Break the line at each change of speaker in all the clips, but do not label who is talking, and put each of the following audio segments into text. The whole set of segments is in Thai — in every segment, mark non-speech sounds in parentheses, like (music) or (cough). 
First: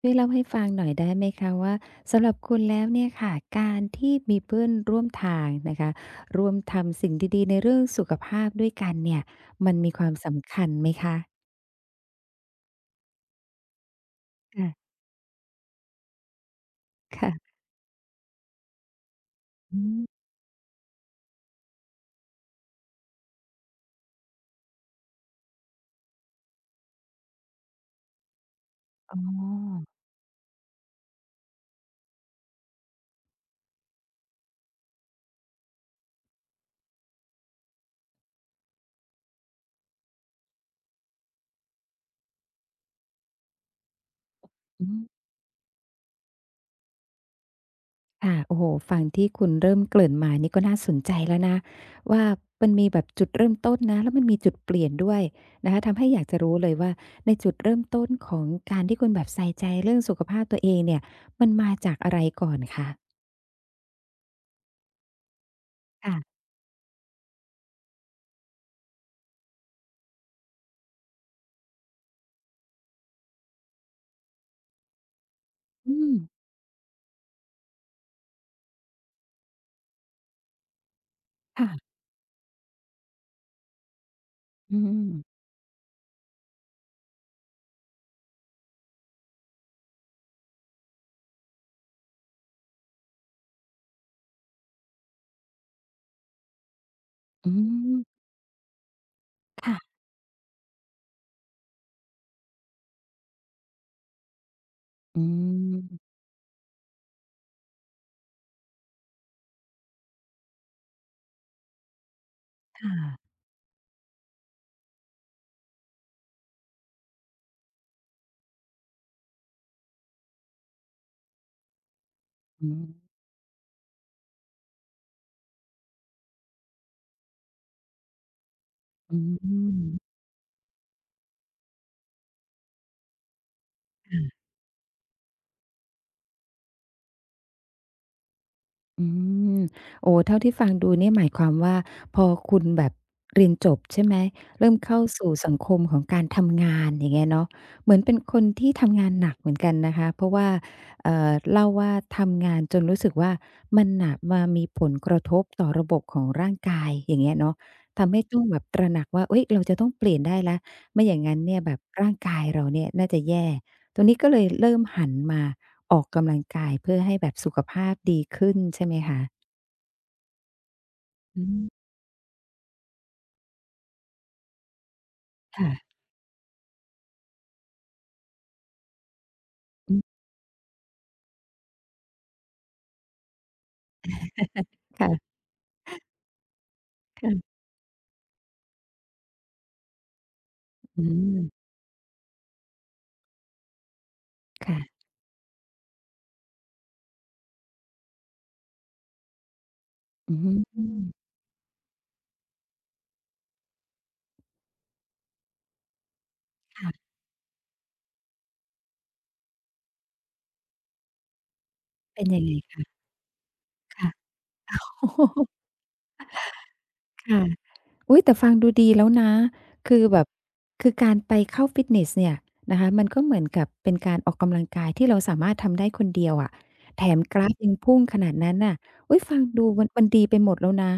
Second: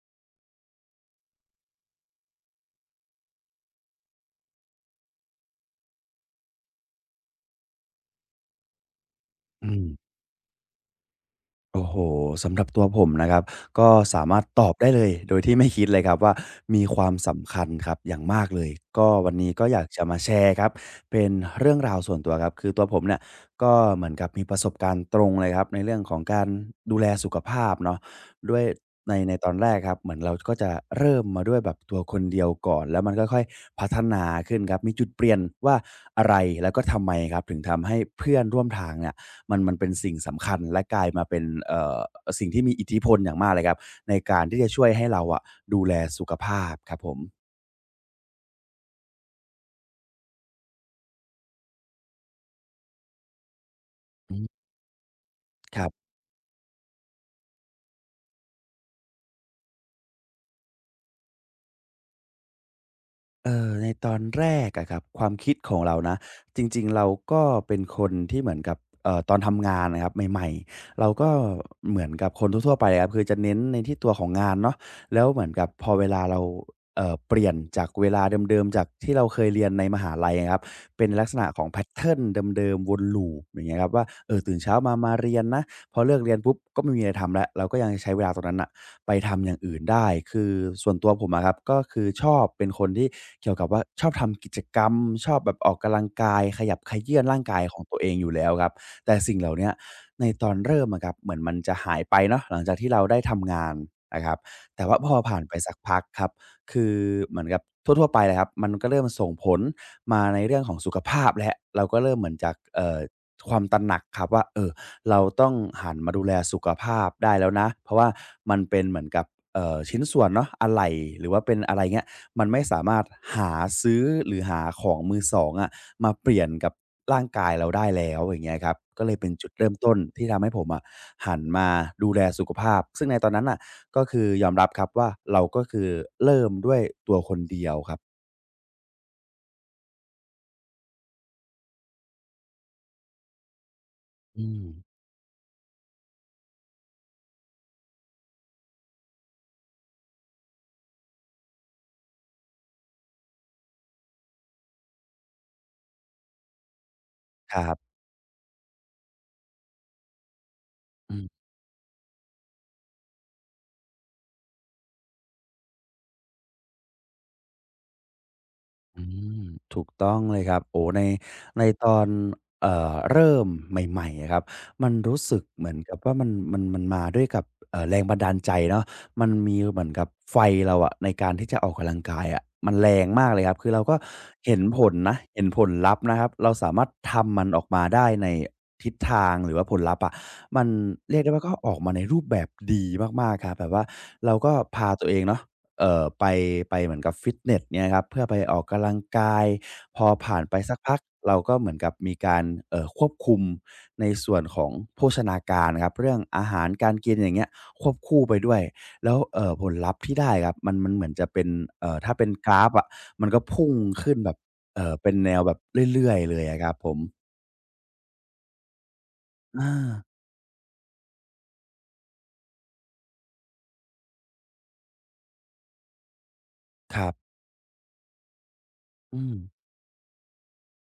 ช่วยเล่าให้ฟังหน่อยได้ไหมคะว่าสำหรับคุณแล้วเนี่ยค่ะการที่มีเพื่อนร่วมทางนะคะร่วมทำสิ่งดีๆในเรื่องสุขภาพด้วยกันเนี่ย
อื
มัน
ม
มีความสำคัญไหมคะ
โอ้โฮสำหรับตัวผมนะครับก็สามารถต
ค่ะ
อบได้เลยโดยที่ไม่คิดเลยครับว่ามีความสำ
ค่ะ
คัญครับอย่างมากเลยก็วันนี้ก็อ
อื
ยากจะมา
ม
แชร์ครับเป็นเรื่องราวส่วนตัวครับคือตัวผมเนี่ยก็เหมือนกับมีประสบการณ์ตรงเลยครับในเรื่องของการดูแลสุขภาพเนาะด้วยใน
อ๋อ
ในตอนแรกครับเหมือนเราก็จะเริ่มมาด้วยแบบตัวคนเดียวก่อนแล้วมันค่อยๆพัฒนาขึ้นครับมีจุดเปลี่ยนว่าอะไรแล้วก็ทำไมครับถึงทำให้เพื่อนร่วมทางเนี่ย มันเป็นสิ่งสำคัญและกลายมาเป็นสิ่งที่มีอิทธิพลอย่างมากเลยครับในการที่จะช่
อื
วยให้เรา
ม
อะดูแลสุขภาพครับผม
ค่ะโอ้โฮฟังที่คุณเริ่มเกริ่นมานี่ก็น่าสนใจแล้วนะว่ามันมีแบบจุดเริ่มต้นนะแล้วมัน
อื
มีจุด
ม
เปลี่ยนด้วยนะ
ค
คะ
รั
ทำให้
บ
อยากจะรู้เลยว่าในจุดเริ่มต้นของการที่คุณแบบใส่ใจเรื่องสุขภาพตัวเองเนี่ยมันมาจากอะไรก่อนคะ
ในตอนแรกอะครับความคิดของเรานะ
ค่ะ
จริงๆเราก็เป็นคนที่เหมือนกับตอนทำงานน่ะครับใหม่ๆเราก็เหมือนกับคนทั่วๆไปอะครับคือจะเน้นในที่ตัวของงานเนาะแล้วเหมือนกับพอ
อื
เว
ม
ลาเราเปลี่ยนจากเวลาเดิมๆจากที่เราเคยเรียนในมหาลัยอะครับเป็นลักษณะของ
ค่ะ
แพตเทิร์นเดิมๆวน loop อย่างเงี้ยครับว่าเออตื่นเช้า
อื
มามาเรีย
ม
นนะพอเลิกเรียนปุ๊บก็ไม่มีอะไรทำแล้วเราก็ยังใช้เวลาตรงนั้นน่ะ ไปทำอย่างอื่นได้คือส่วนตัวผมอะครับก็คือชอบเป็นคนที่เกี่ยวกับว่าชอบทำกิจกรรมชอบแบบออกกำลังกายขยับเขยื้อนร่าง
อื
กายของตั
ม
วเองอยู่แล้วครับแต่สิ่งเหล่าเนี้ย
ค่ะ
ในตอนเริ่มอะครับเหมือนมันจะหายไปเนาะหลังจากที่เราได้ทำงานนะครับแต่ว่าพอ
อื
ผ่านไปสักพัก
ม
ครับคือเหมือนกับทั่วๆไปเลยครับมันก็เริ่มส่งผลมาในเรื่องของสุขภาพแล้วเราก็เริ่มเหมือนจาก
ค่ะ
ความตระหนักครับว่าเออ เราต้องหันมาดูแลสุขภาพได้แล้วนะเพราะว่ามันเป็นเหมือนกับชิ้นส่วนเนาะอะไหล่หรือว่าเป็นอะไรเงี้ยมันไม่
อื
สา
ม
มารถหาซื้อหรือหาของมือสองอะมาเปลี่ยนกับร่างกายเราได้แล้วอย่างเงี้ยครับก็เลย
อื
เป็นจุดเริ่มต้น
ม
ที่ทำให้ผมอะหันมาดูแลสุขภาพซึ่งในตอนนั้นน่ะก็คือ
ค่ะ
ยอมรับครับว่าเราก็คือเริ่มด้วยตัวคนเดียวครับ
อืมโอ้เท่าที่ฟังดูเนี่ยหมายความว่าพอคุณแบบเรียนจบใช่ไหม
อืม
เริ่มเข้าสู่สังคมของการทำงานอย่างเงี้ยเนาะเหมือนเป็นคนที่ทำงานหนักเหมือนกันนะคะเพราะว่าเล่าว่าทำงานจนรู้สึกว่ามันน่ะมามีผลกระทบต่อระบบของร่างกายอย่างเงี้ย
ค
เนาะ
รับ
ทำให้ต้องแบบตระหนักว่าเฮ้ยเราจะต้องเปลี่ยนได้แล้วไม่อ
อื
ย่าง
ม
งั้นเนี่ยแบบร่างกายเราเนี่ยน่าจะแย่ตรงนี้ก็เลยเริ่มหันมา ออกกำลังกายเพื่อให้แบบสุขภาพดีขึ้นใช่ไหม
อื
คะ
มถูกต้องเลยครับโอ้ใน
อื
ใน
ม
ตอนเริ่มใหม่ๆอะครับมันรู้สึกเหมือนกั
ค่ะ
บว่ามันมาด้วยกับแรงบันดาลใจเนาะมันมีเหมือน
อืม
กับไฟเราอะในการที่จะออกกำลังกายอะมันแรงมากเลยครับคือเราก็เห็นผลนะ
ค่ะ
เห็นผลลัพธ์นะครับเราสามารถทำมันออกมาได้ในทิศทางหรือว่าผลลัพธ์อะมัน
อื
เรียกได้ว่าก็อ
ม
อกมาในรูปแบบดีมากๆครับแบบว่าเราก็พา
ค่ะ
ตัวเองเนาะ เอ่อไปไปเหมือนกับฟิตเนสเนี่ยครับเพื่อไปออกกำลังกายพอ
อื
ผ่านไปสักพัก
ม
เราก็เหมือนกับมีการควบคุมในส่วนของโภชนาการครับเรื่องอาหารการ
ค่ะ
กินอย่างเงี้ยควบคู่ไปด้วยแล้วผลลัพธ์ที่ได้ครับมันเหมือนจะเป็นถ้า
เป็
เป็
น
น
ยัง
ก
ไง
ราฟอะ
คะ
มันก็พุ่ง
ค่ะ
ขึ้นแบบ
โอ้
เป็น
โฮ
แนวแบบเรื่อยๆเลยอะครับผม
ค่ะ อุ๊ยแต่ฟังดูดีแล้วนะ
อา
คือแบบคือการไปเข้าฟิตเนสเนี่ยนะคะมันก็เหมือนกับเป็นการออกกำลังกายที่เราสามารถทำได้คนเดียวอะ
ค
แถ
รั
ม
บ
กราฟยังพุ่งขนาดนั้นน่ะอุ๊ย
อืม
ฟังดูมันมันดีไปหมดแล้วนะ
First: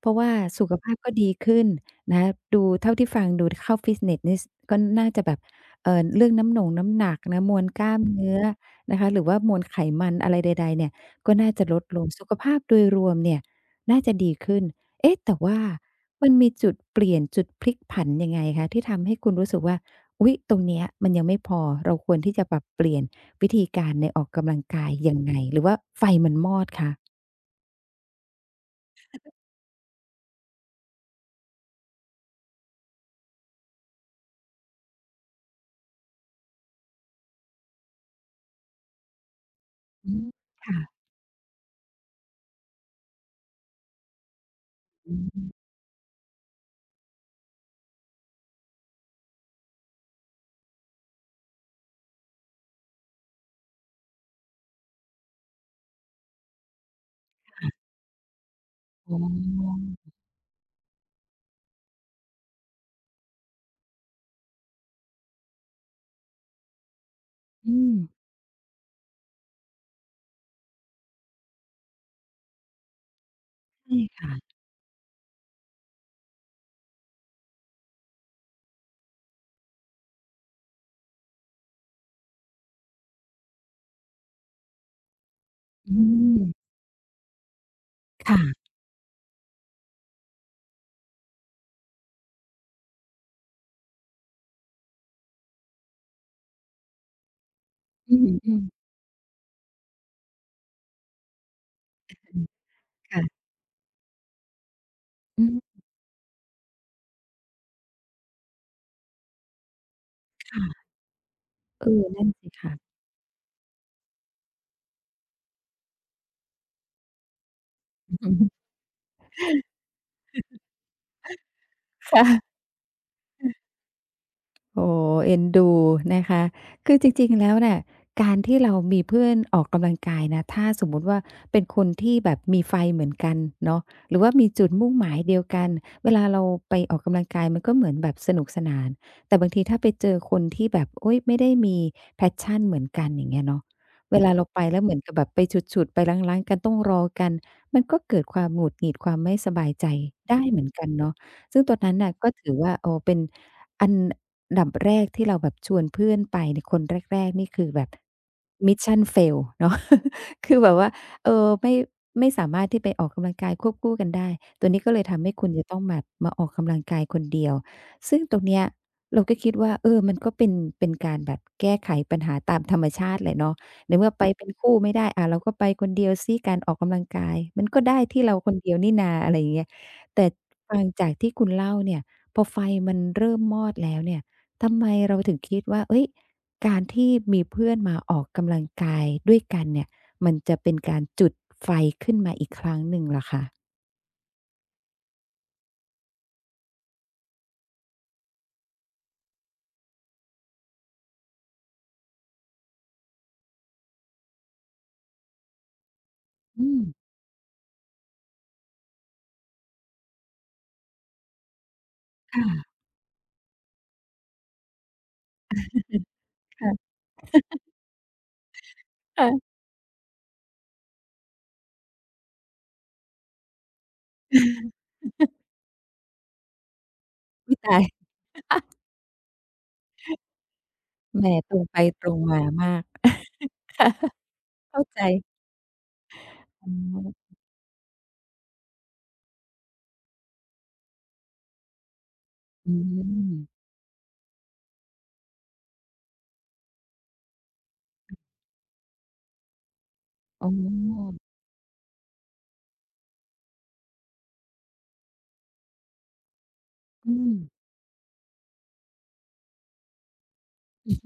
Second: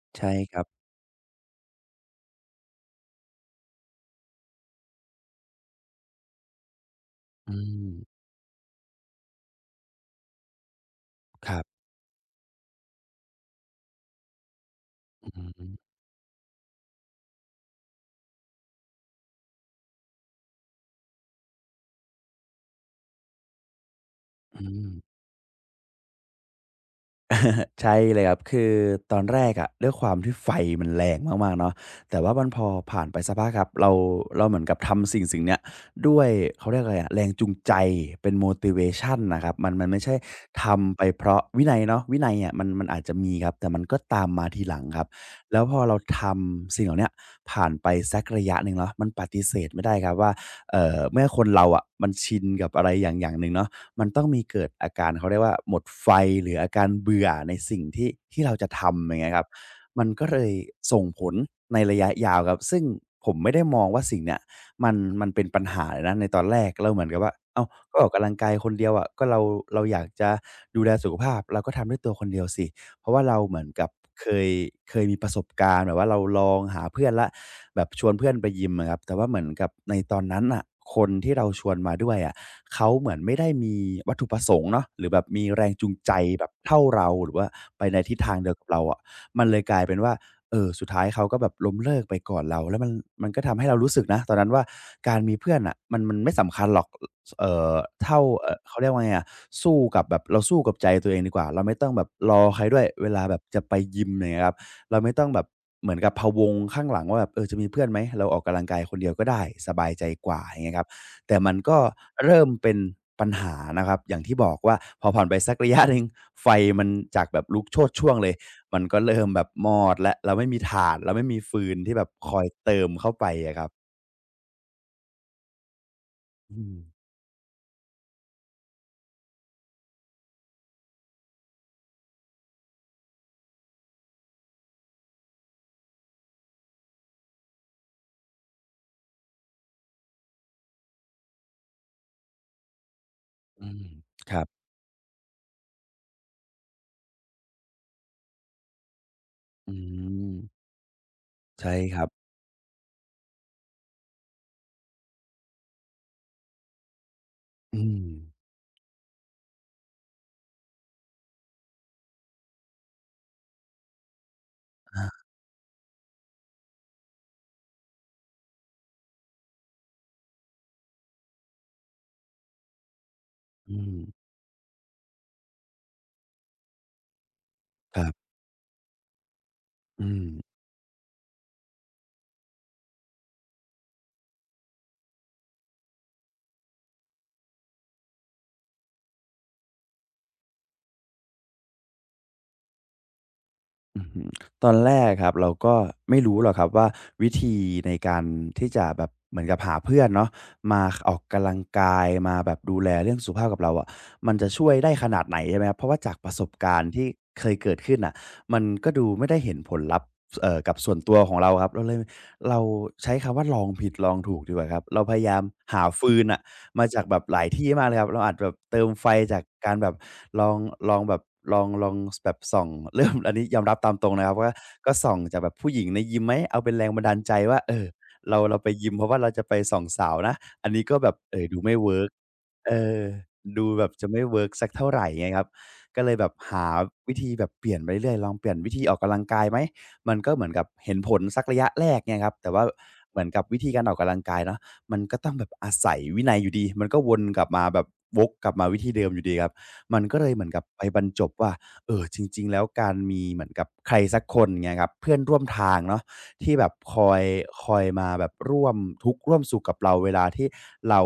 เพราะ
ใช่
ว่า
ครั
สุ
บ
ขภาพก็ดีขึ้นนะดูเท่าที่ฟังดูเข้าฟิตเนสนี่สก็น่าจะแบบเรื่องน้ำหนงน้ำหนักนะม
อื
วลกล้าม
ม
เนื้อนะคะหรือว่ามวลไขมันอะไรใดๆเนี่ยก็
ค
น่า
รั
จะล
บ
ดลงสุขภาพโดยรวมเนี่ยน่าจะดีขึ้นเอ๊ะ
อือ
แต่ว่า
ฮึ
มันมีจุดเปลี่ยนจุดพลิกผันยังไงคะที่ทำให้คุณรู้สึกว่า อุ๊ยตรงเนี้ยมันยังไม่พอเราควรที่จะปรับเปลี่ยนวิธีการในออกกำลัง
อื
กา
ม
ยยังไงหรือว่าไฟมันมอดคะ
ใช่เลยครับคือตอนแรกอะด้วยความที่ไฟมันแรงมากๆเนาะแต่ว่ามันพอผ่านไปสักพักครับเราเหมือนกับทำสิ่งเนี้ยด้วยเขาเรียกอะไรอะแรงจูงใจเป็น motivation นะครับมันไม่
อื
ใช่
มค่ะ
ทำไปเพราะวินัยเนาะวินัยอะมันอาจจะมีครับแต่มันก็ตามมาทีหลังครับ
อื
แล้ว
ม
พอเราทำสิ่งเหล่าเนี้ยผ่านไปสักระยะหนึ่งเนาะมันปฏิเสธไม่ได้ครับว่าเมื่อคนเราอะมันชินกับอะไรอย่างหนึ่งเนาะ มันต้องมีเกิดอาการเขาเรียกว่าหมดไฟหรืออาการเบื่อในสิ่งที่เราจะทำอ
อ๋อ
ย่างเงี้ยครับมันก็เลยส่งผลในระยะยาวครับซึ่งผมไม่ได้มองว่าสิ่งเนี้ยมันมันเป็นปัญหาเลยนะในตอนแรกเราเหมือนกับว่าอ้าว
อืม
ก็ออกกำลังกายคนเดียวอะก็เราอยากจะดูแลสุขภาพเราก็ทำด้วยตัวคนเดียวสิ เพราะว่าเราเหมือนกับ
ใช่
เคย
ค่ะ
เคยมีประสบการณ์แบบว่าเราลองหาเพื่อนแล้วแบบชวนเพื่อนไปยิมอะครับแต่ว่าเหมือนกับในตอนนั้นน่ะคนที่เราชวนมาด้วยอะเขาเหมือนไม่ได้มีวัตถุประสงค์เนาะหรือแบบมีแรงจูง
อื
ใจ
ม
แบบเท่าเราหรือว่าไปในทิศทางเดียวกั
ค่ะ
บเราอะมันเลยกลายเป็นว่าสุดท้ายเขาก็แบบล้มเลิกไปก่อนเราแล้วมันก็ทำให้เรารู้สึกนะตอนนั้นว่าการมีเพื่อนน่ะมันไม่สำคัญหรอก สเอ่อ
อื
เท่า
ม
เขา
ๆๆ
เรียกว่าไงอะสู้กับแบบเราสู้กับใจตัวเองดีกว่าเราไม่ต้องแบบรอใครด้วยเวลา
ค่ะ
แบบจะไปยิมอย่างเงี้ยครับเราไม่ต้องแบ
อื
บ
ม
เหมือนกับพะวงข้างหลังว่าแบบเออจะมีเพื่อนไหมเราออกกำลังกายคนเดียวก็ได้สบายใจกว่าอย่างเงี้ยครั
ค่ะ
บแต่มันก็
เออนั่น
เริ่ม
สิ
เป็
ค่ะ
นปัญหานะครับอย่างที่บอกว่าพอผ่านไปสักระยะหนึ่งไฟมันจากแบบลุกโชติช่วงเล
อือ
ย
ฮึ
มันก็เริ่มแบบมอดแล้วเราไม่มีถ่านเราไม่มีฟืนที่แบบคอย
ค่ะ
เติมเข้าไปอะครับ
โอ้โฮเอ็นดูนะคะ
อืม
คือจริงๆแล้วเนี่ยการที่เรามีเพื่อนออกกำลังกายนะถ้าสมมุติว่าเป็นคนที่แบบมีไฟเหมือนกันเนาะหรือว่ามีจุดมุ่งหมายเดียวกันเวลาเราไปออกกำลังกายมันก็เหมือนแบบสนุกสนานแต่บางทีถ้าไปเจอคนที่แบบโอ๊ยไม่ได้มี passion เหมือนกันอย่างเงี้ยเนาะ
อืม
เวลา
ครั
เรา
บ
ไปแล้วเหมือนกับแบบไปฉุดๆไปรั้งๆกันต้องรอกันมันก็เกิดความหงุดหงิดความไม่สบาย
อื
ใจ
ม
ได้เหมือนกันเนาะซึ่งต
ใช่
รงนั้
ค
น
รับ
น่ะก็ถือว่าโอ้เป็นอัน อันดับแรกที่เราแบบชวนเพื่อนไปในคนแรกๆนี่คือแบ
อื
บ
ม
Mission Fail เนาะ (laughs) คือแบบว่าเออไม่สามารถที่ไปออกกำลังกายควบคู่กันได้ตัวนี้ก็เลยทำ
อา
ให้คุณจะต้องแบบมาออกกำลังกายคนเดียวซึ่งตรงเนี้ยเราก็คิดว่าเออมันก็เป็นการแบบแก้ไขปัญหาตามธรรมชาติแหละเนาะ
อื
ใน
ม
เมื่อไปเป็นคู่ไม่ได้อ่าเราก็ไปคนเดียวซิการออกกำลังกายมันก็
ค
ได้
รั
ที่
บ
เราคนเดียวนี่นาอะไรอย่างเงี้ย
อืม
แต่ฟังจากที่คุณเล่าเนี่ยพอไฟมันเริ่มมอดแล้วเนี่ย ทำไมเราถึงคิดว่าเอ้ยการที่มีเพื่อนมาออกกำลังกายด้วยกันเนี่ย มันจะเป็นการจุดไฟขึ้นมาอีกครั้งหนึ่งเหรอคะ
อือฮตอนแรกครับเราก็ไม่รู้หรอกครับว่าวิธีในการที่จะแบบเหมือนกับหาเพื่อนเนาะมาขออกกำลังกายมาแบบดูแลเรื่องสุขภาพกับเราอะมันจะช่วยได้ขนาดไหนใช่ไหมครับเพราะว่าจากประสบ
อื
การ
ม
ณ์ที่เคยเกิดขึ้นน่ะมันก็ดูไม่ได้เห็นผลลัพธ์สเอ่อกับส่วนตัวของเราครับเราเลยเรา
ค่ะ
ใช้คำว่าลองผิดลองถูกดีกว่าครับเราพยายามหาฟืนอะ มา
ค่ะ
จากแบบหลายที่มากเลยครับเราอาจแบบเติมไฟจาก
ค่ะ
การแบบลองลองแบบลองลองสแบบส่อง (laughs) เริ่มอันนี้ยอมรับตามตรงนะครับว่าก็ส่องจากแบบผู้หญิงในยิมไหมเอาเป็นแรงบันดาลใจ
อุ๊ย
ว่าเอ
ตาย
อเรา
(laughs)
ไปยิมเพราะว่าเราจะไปส่องสาวนะอันนี้ก็แบบ
แหมตร
ดู
ง
ไม่
ไป
เวิ
ต
ร์ก
รงมามา
เอ
ก
อดูแบบจะไม่เวิร์กสัก
เข้า
เท่า
ใจ
ไรเงี้ยครับก็เลยแบบหา
อ๋
วิ
อ
ธีแบบเปลี่ยนไปเรื่อยๆลองเปลี่ยนวิธีออกกำลังกายไหมมันก็เหมือนกับเห็นผลสักระยะแรกเงี่ยครับแต่ว่า
อื
เหมือนกับวิ
ม
ธีการออกกำลังกายเนาะ มันก็ต้องแบบอาศัยวินัยอยู่ดี มันก็วนกลับมาแบบวกกลับมาวิธีเดิมอยู่ดีครับมันก็เลยเหมื
อ๋
อนกับไปบรร
อ
จบว่าเออจริงๆแล้วการมีเหมือนกับใครสักคนเงี้ยครับเพื่อนร่วมทางเนาะที่แบบคอ
อื
ย
ม
คอยมาแบบร่วมทุกข์ร่วมสุขกับเราเวลาที่เรา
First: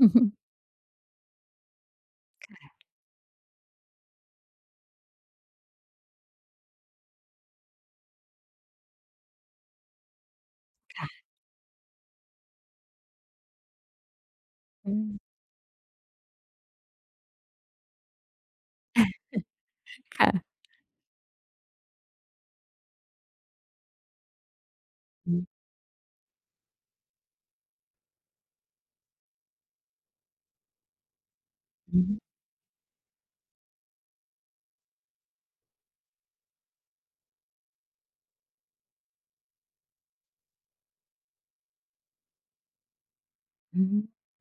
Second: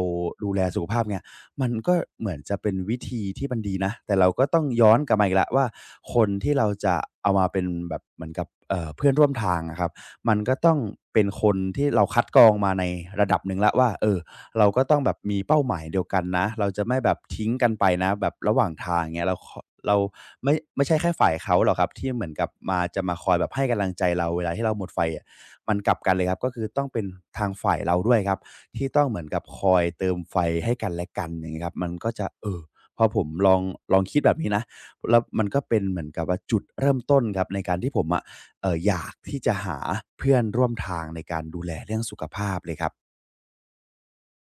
ดูแลสุขภาพเนี่ยมันก็เหมือนจะเป็นวิธีที่มันดีนะแต่เราก็ต้องย้อนกลับมาอีกแล้วว่าคนที่เราจะเอามาเป็นแบบเหมือนกับเพื่อนร่วมทางอะครับ มันก็ต้องเป็น
ค่ะ
คนที่เราคัดกรองมาในระดับหนึ่งแล้วว่าเออเราก็ต้
อื
องแบบ
ม
มีเป้าหมายเดียวกันนะเราจะไม่แบบทิ้งกันไปนะแบบระหว่างทางอย่างเงี้ยเรา
ค่ะ
ไม่ใช่แค่ฝ่ายเขาหรอกครับที่เหมือนกับมาจะมาคอยแบบให้กำลังใจเราเวลาที่เราหมดไฟอะ
อือ
มันกลับกันเลยครับก็คือต้องเป็นทางฝ่ายเราด้วยครับที่ต้องเหมือนกับคอยเติมไฟให้กันและกันอย่างงี้ครับมันก็จะ
ฮึ
เออพอผมลองคิดแบบนี้นะแล้วมันก็เป็นเหมือนกับว่าจุดเริ่มต้นครับในการที่ผมอะ อยากที่จะหาเพื่อนร่วมทางในการดูแลเรื่องสุขภาพเลยครับ
อืม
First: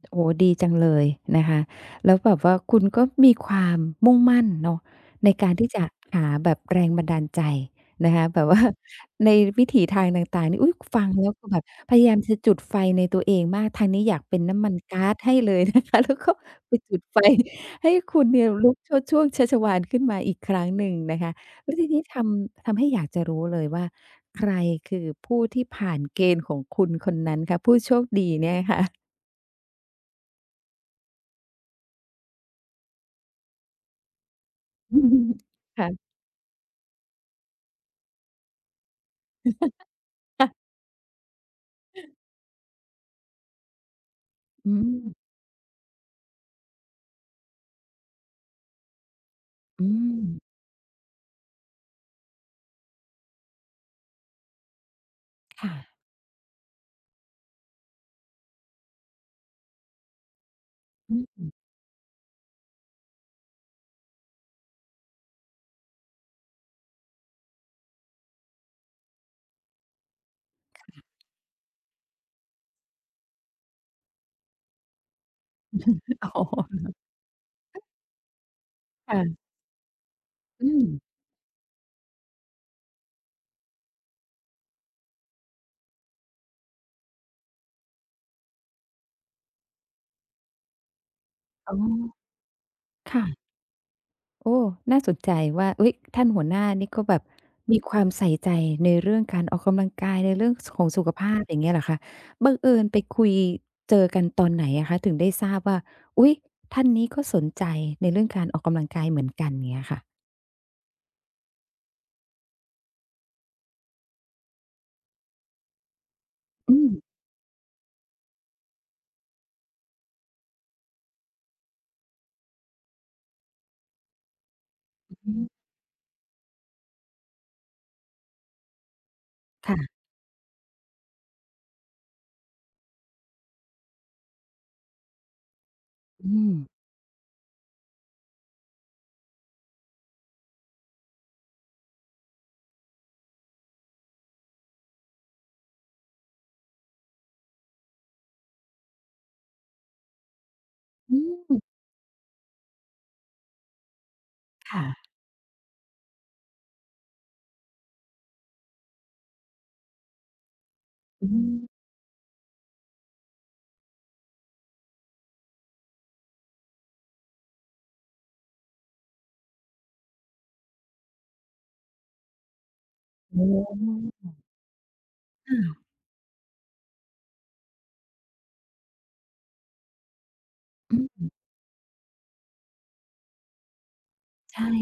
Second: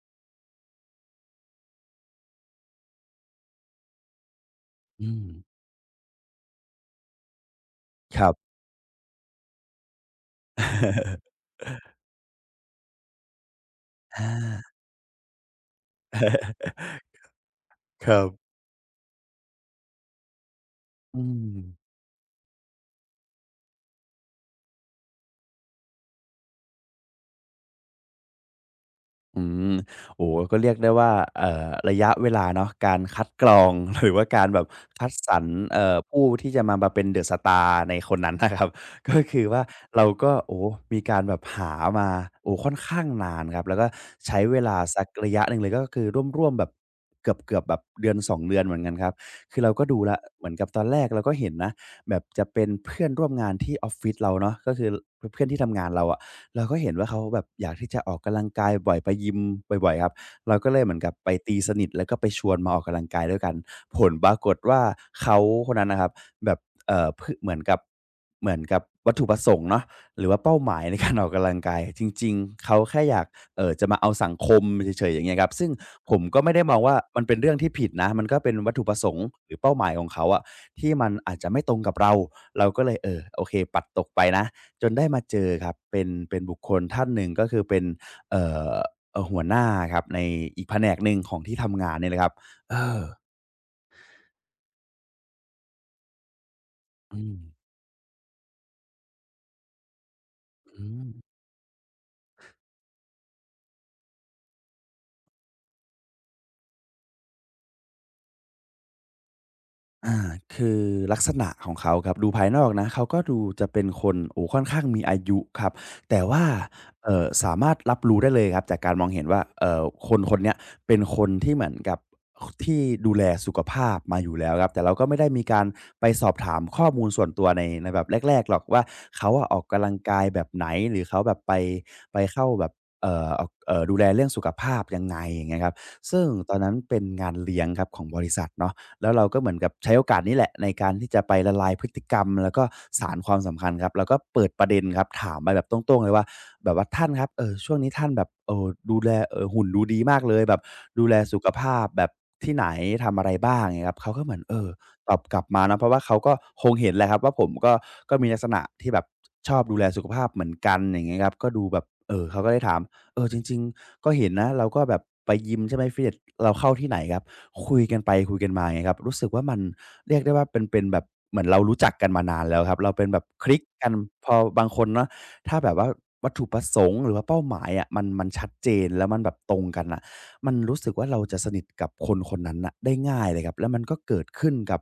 โอ้โฮดีจังเลยนะคะแล้วแบบว่าคุณก็มีความมุ่งมั่นเนาะ
อืม
ในการที่จะหาแบบแรงบันดาลใจนะ
ค
คะ
รั
แบบ
บ
ว่า (laughs) ในวิถีทางต่างๆนี่อุ๊ยฟังแล้ว
(laughs)
ก็แบบพยายามจะจุดไฟในตัวเองมากทางนี้อยาก
อา
เป็นน้ำมันก๊าซให้เลยนะคะ (laughs) แล้วก็ไปจุด
(laughs)
ไฟให้
ค
คุ
รั
ณเนี่ย
บ
ลุกโชติช่วงชัชวาลขึ้นมาอีกครั้งหนึ่งนะ
อื
คะแล้วที
ม
นี้ทำให้อยากจะรู้เลยว่าใครคือผู้ที่ผ่านเกณฑ์ของคุณคนนั้นคะผู้โชคดีเนี่ยค่ะ
อืมโอ้โฮก็เรียกได้ว่าระยะเวลาเนาะการคัดกรอง (laughs) หรือว่าการแบบ
อื
คัด
ม
สรร
ค่ะ
ผู้ที่จะมาเป็น The Star ในคนนั้นนะครับ (laughs) ก็คือว่าเราก็โอ้โฮ
ค่ะ
มีการแบบหามาโอ้ค่อนข้างนานครับแล้วก็ใช้เว
อื
ลา
ม
สักระยะหนึ่งเลยก็คือร่วมๆแบบเกือบๆแบบเดือนสองเดือนเหมือนกันครับคือเราก็
อื
ดูแล้
ม
วเหมือนกับตอนแรกเราก็เห็นนะแบบจะเป็นเพื่อนร่วมงานที่ออฟฟิศเราเนาะก็คือเพื่อนที่ทำงาน
ค่ะ
เราอะ เราก็เห็นว่าเขาแบบอยากที่จะออกกำลังกายบ่อยไปยิมบ่อยๆครับเราก็เลยเหมือนกับไป
อืม
ตีสนิทแล้วก็ไปชวนมาออกกำลังกายด้วยกันผลปรากฏว่าเขาคนนั้นนะครับแบบพเหมือนกับเหมือนกับวัตถุประสงค์เนาะหรือว่าเป้าหมายในการออกกำลังกายจริงๆเขาแค่อยากจะมาเอาสังคมเฉยๆอย่างเงี้ยครับซึ่งผม
อ๋อ
ก็ไม่ได้มองว่ามันเป็นเรื่องที่ผิดนะมันก็เป็นวัตถุประสงค์
ค่ะ
หรือเป้าหมายของเขาอะ
อืม
ที่มันอาจจะไม่ตรงกับเราเราก็เลยเออโอเคปัดตกไปนะ จนได้มาเจอครับเป็นบุคคลท่านหนึ่งก็คือเป็นเอ่อหัวหน้าครับในอีกแผนกหนึ่งของที่
อ๋อ
ทำงานเนี่ยแหละครับเออ
ค่ะโอ้น่าสนใจว่าเฮ้ยท่านหัวหน้านี่ก็แบ
อื
บ
ม
มีความใส่ใจในเรื่องการออกกำลังกายในเรื่องสขอ
อื
งสุ
ม
ขภาพอย่างเงี้ยเหรอคะบังเอิญไปคุยเจอกันตอนไหนอะคะถึงได้ทราบว่าอุ๊ยท่านนี้ก็สนใจในเรื่องการออกกำลังกายเหมือนกันาเงี้ยค่ะ
อาคือลักษณะของเขาครับดูภายนอกนะเขาก็ดูจะเป็นคนโอ้ค่อนข้างมีอายุครับแต่ว่า
อืม
สามารถรับรู้ได้เลยครับจากการมองเห็นว่าคนคนเนี้ยเป็นคนที่เหมือนกับที่ดูแลสุขภาพมาอยู่แล้วครับแต่เราก็ไม่ได้
อือ
มีการไปสอบถามข้อมูลส่วนตัวในแบบแรกๆหรอกว่าเขาอะออกกำลัง
ค่ะ
กายแบบไหนหรือเขาแบบไปเข้าแบบออกดูแลเรื่องสุขภาพยังไงอย่างเงี้ยครับซึ่ง
อื
ต
ม
อนนั้นเป็นงานเลี้ยงครับของบริษัทเนาะ แล้วเราก็เหมือนกับใช้โอกาสนี้แหละในการที่จะไปละลายพฤติกรรมแล้วก็สานความสัมพันธ์ครับแล้วก็เปิดประเด็นครับถามไปแบบตรงๆเลยว่าแบบว่าท่านครับช่วงนี้ท่านแบบดูแลหุ่นดูดีมากเลยแบบดูแล
อื
สุข
ม
ภาพแบบที่ไหนทำอะไรบ้างอย่างเงี้ยครับเขาก็เหมือนเออ
ค่ะ
ตอบกลับมาเนาะเพราะว่าเขาก็คงเห็นแหละครับว่าผมก็มีลักษณะที่แบบชอบดูแลสุขภาพเหมือนกันอย่างเงี้ย
อื
ครับก็ดูแบ
ม
บเขาก็ได้ถามเออจริงๆก็เห็นนะเราก็แบบไปยิมใช่ไหมฟิตเนสเราเข้าที่ไหนครับ คุยกันไปคุยกันมาไงครับรู้สึกว่ามันเรียกได้ว่าเป็นแบบเหมือนเรารู้จักกันมานานแล้วครับเราเป็นแบบค
โอ้
ลิกกันพอบางคนเนาะถ้าแบบว่า
ค่ะ
วัตถุประสงค์หรือว่าเป้าหมายอะมันชัดเจนแล้วมันแบบตรงกันน่ะ มันรู้สึก
อื
ว่าเรา
ม
จะสนิทกับคนคนนั้นน่ะได้ง่ายเลยครับแล้วมันก็เกิดขึ้น
ใช่
กับ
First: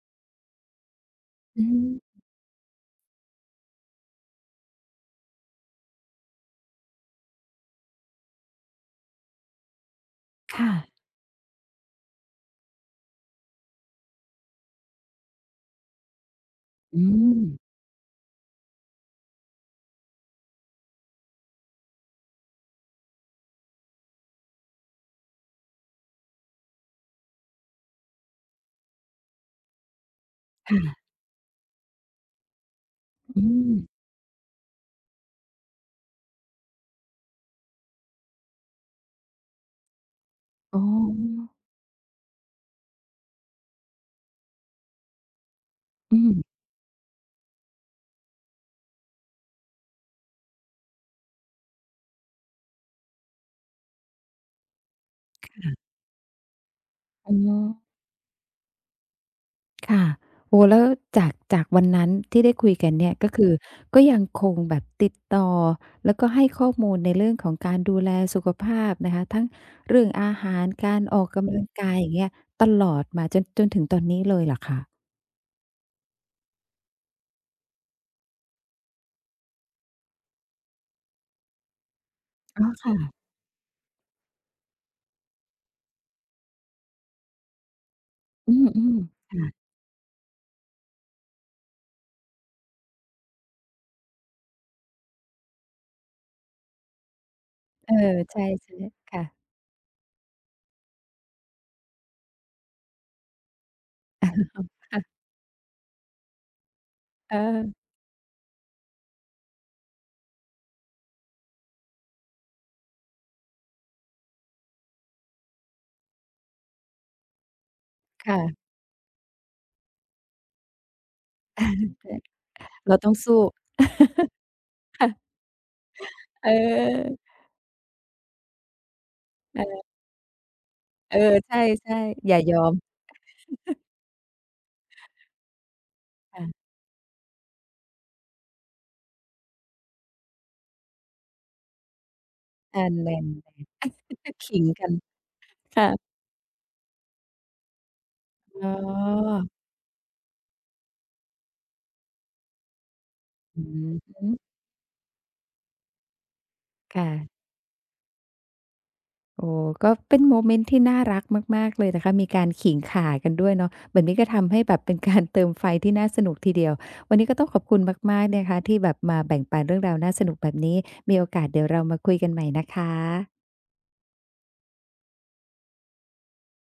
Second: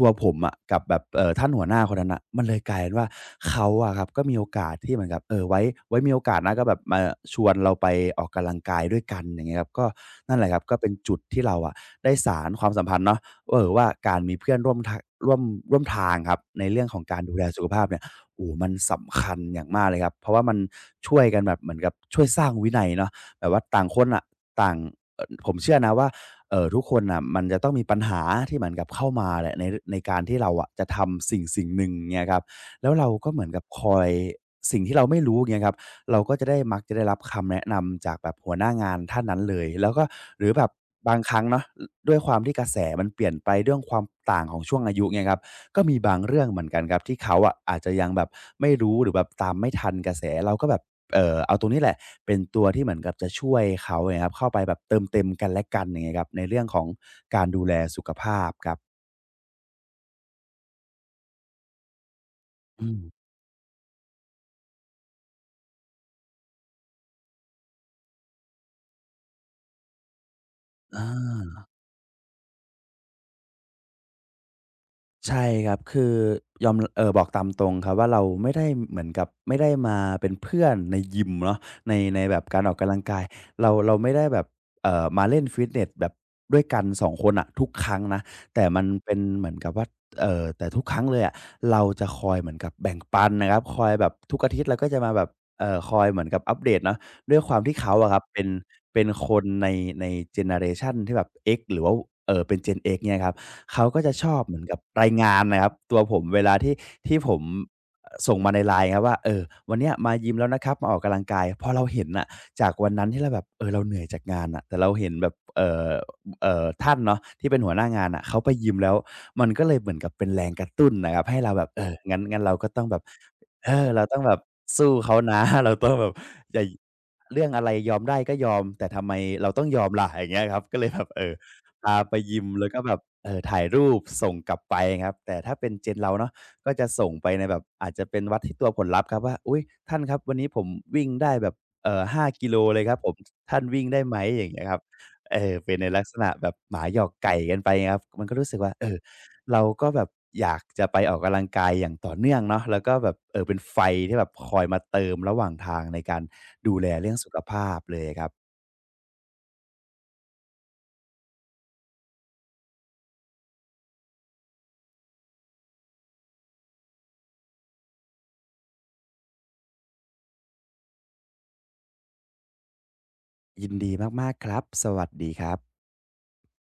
ตัวผมอะกับแบบท่าน
อื
หัวหน้า
ม
คนนั้นน่ะมันเลยกลายเป็นว่าเขาอะครับก็มีโอกาสที่เหมือนกับเออไว้มีโอกาสนะก็แบบมาชวนเราไปออกกำลังกายด้วยกันอย่างเงี้ยครับก็นั่นแหละครับ
ค่ะ
ก็เป็นจุดที่เราอะได้สานความสัมพันธ์เนาะเอ่อว่าการมีเพื่อนร่วมทางร่วมทางครับในเรื่องขอ
อื
งการดู
ม
แลสุขภาพเนี่ยโอ้โฮมันสำคัญอย่างมากเลยครับเพราะว่ามันช่วยกันแบบเหมือนกับช่วยสร้างวินัยเนาะ แบบว่าต่างคนอะต่างผมเชื่อนะว่าเออทุกคนอ่ะมันจะต้องมีปัญหาที่เหมือนกับเข้ามาแหละในการที่เราอะจะ
ค่ะ
ทำสิ่งสิ่งหนึ่งเนี่ยครับแล้วเราก็เห
อื
มือนกับ
ม
คอยสิ่งที่เราไม่รู้เงี้ยครับเราก็จะได้มักจะได้รับคำแนะนำจากแบบหัวหน้างานท่านนั้นเลยแล้วก็หรือแบบ
อ๋
บางครั้ง
อ
เนาะอด้วยความที่กระแสมันเปลี่ยนไปเรื่องความต่างของช่วงอายุเงี้ยครับก็มีบา
อื
งเรื่อง
ม
เหมือนกันครับที่เขาอะอาจจะยังแบบไม่รู้หรือแบบตามไม่ทันกระแสเราก็แบบ เอาตัวนี้แหละเป็นตัวที่เหมือนกับจะช่วยเขาเนี่ยครับเข้าไปแบบเติมเต็มกันและกันอย่างเงี้ยครับในเรื่องของ
อ๋อ
การดูแลสุขภาพครับ
ค่ะโอ้โฮแล้วจากวันนั้นที่ได้คุย
อื
กัน
ม
เนี่ยก็คือก็ยังคงแบบติดต่อแล้วก็ให้ข้อมูลในเรื่องของการดูแลสุขภาพนะคะทั้งเรื่องอาหารกา
อ
รออกกำ
า
ลังกายอย่างเงี้ยตลอดมาจนถึงตอนนี้เลยเหรอคะ
ใช่ครับคือยอมบอกตามตรงครับว่าเราไม่ได้เหมือนกับไม่ได้มาเป็นเพื่อนในยิมเนาะในแบบกา
อ๋
ร
อ
ออกกำ
ค่ะ
ลังกายเราไม่ได้แบบมาเล่นฟิตเนสแบบด้วยกันสองคนน่ะทุกครั้งนะ
อื
แต่มัน
ม
เป็น
ๆ
เหมือน
ค่ะ
กับว่าแต่ทุกครั้งเลยอะเราจะคอยเหมือนกับแบ่งปันนะครับคอยแบบทุกอาทิตย์เราก็จะมาแบบคอยเหมือนกับอัปเดตเนาะด้วยความที่
เอ
เขา
อ
อะครับเป็
ใช่
นเป็น
ๆค่ะ
คนในเจเนอเรชันที่แบบ X หรือว่าเป็น Gen X เนี่ยครับ เขาก็จะชอบเหมือนกับราย
(laughs)
งานนะครับตัวผมเวลาที่ผ
เอ
ม
อ
ส่งมาใน LINE ครับว่าเออวันเนี้ยมายิมแล้วนะครับมาออกกำลังกายพอเราเห็นน่ะจากวันนั้นที่เราแบบเออเราเหนื่อยจากงานน่ะแต่เราเห็นแบบท่านเนาะที่เป็นหัวหน้างานน่ะเขาไป
ค่ะ
ยิมแล้วมันก็เลยเหมือนกับเป็นแรงกระตุ้นนะครับให้เราแบบเอองั้นเราก็ต้องแบ
เรา
บ
ต้องสู้
เออเราต้องแบบสู้เขานะ (laughs) เราต้องแบบ
เ
อย่า
ออ
เรื่องอะไรยอมได้ก็ยอมแต่ทำไมเรา
อ
ต้องยอ
า
มล่ะอย่างเงี้ยครับก็เลยแบบ
เออ
เออ
ใช
พา
่
ไป
ๆอย่า
ยิม
ยอ
แล้ว
ม
ก็แบบถ่ายรูปส่งกลับไปครับแต่ถ้าเป็น Gen เราเนาะ
ค่ะ
ก็จะส่งไปในแบบอาจจะเป็นวัดที่ตัวผลลัพธ์ครับว่าอุ๊ยท่านครับวันนี้ผมวิ่งได้แบบ5 กิโลเลย
อา
ครับผ
แร
ม
งไป
ท่านวิ่งได้ไหมอ
(laughs)
ย่าง
ขิ
เงี้
ง
ยครับ
กัน
เออเป็นใน
ค่ะ
ลักษณะแบบหมาหยอกไก่กันไปครับมันก็รู้สึก
อ๋อ
ว่าเออเราก็แบบอยากจะไปออกกำลังกายอย่างต่อเนื่องเนาะแล้วก็แบบเป็น
อื
ไฟ
อ
ที่แบ
ฮึ
บคอยมาเติมระหว่างทางในการดูแล
ค่ะ
เรื่องสุขภาพเลยครับ
โอ้ก็เป็นโมเมนต์ที่น่ารักมากๆเลยนะคะมีการขิงข่ากันด้วยเนาะแบบนี้ก็ทำให้แบบเป็นการเติมไฟที่น่าสนุกทีเดียววันนี้ก็ต้องขอบคุณมากๆนะคะที่แบบมาแบ่งปันเรื่องราวน่าสนุกแบบนี้มีโอกาสเดี๋ยวเรามาคุยกันใหม่นะคะ
ยินดีมากๆครับสวัสดีครับ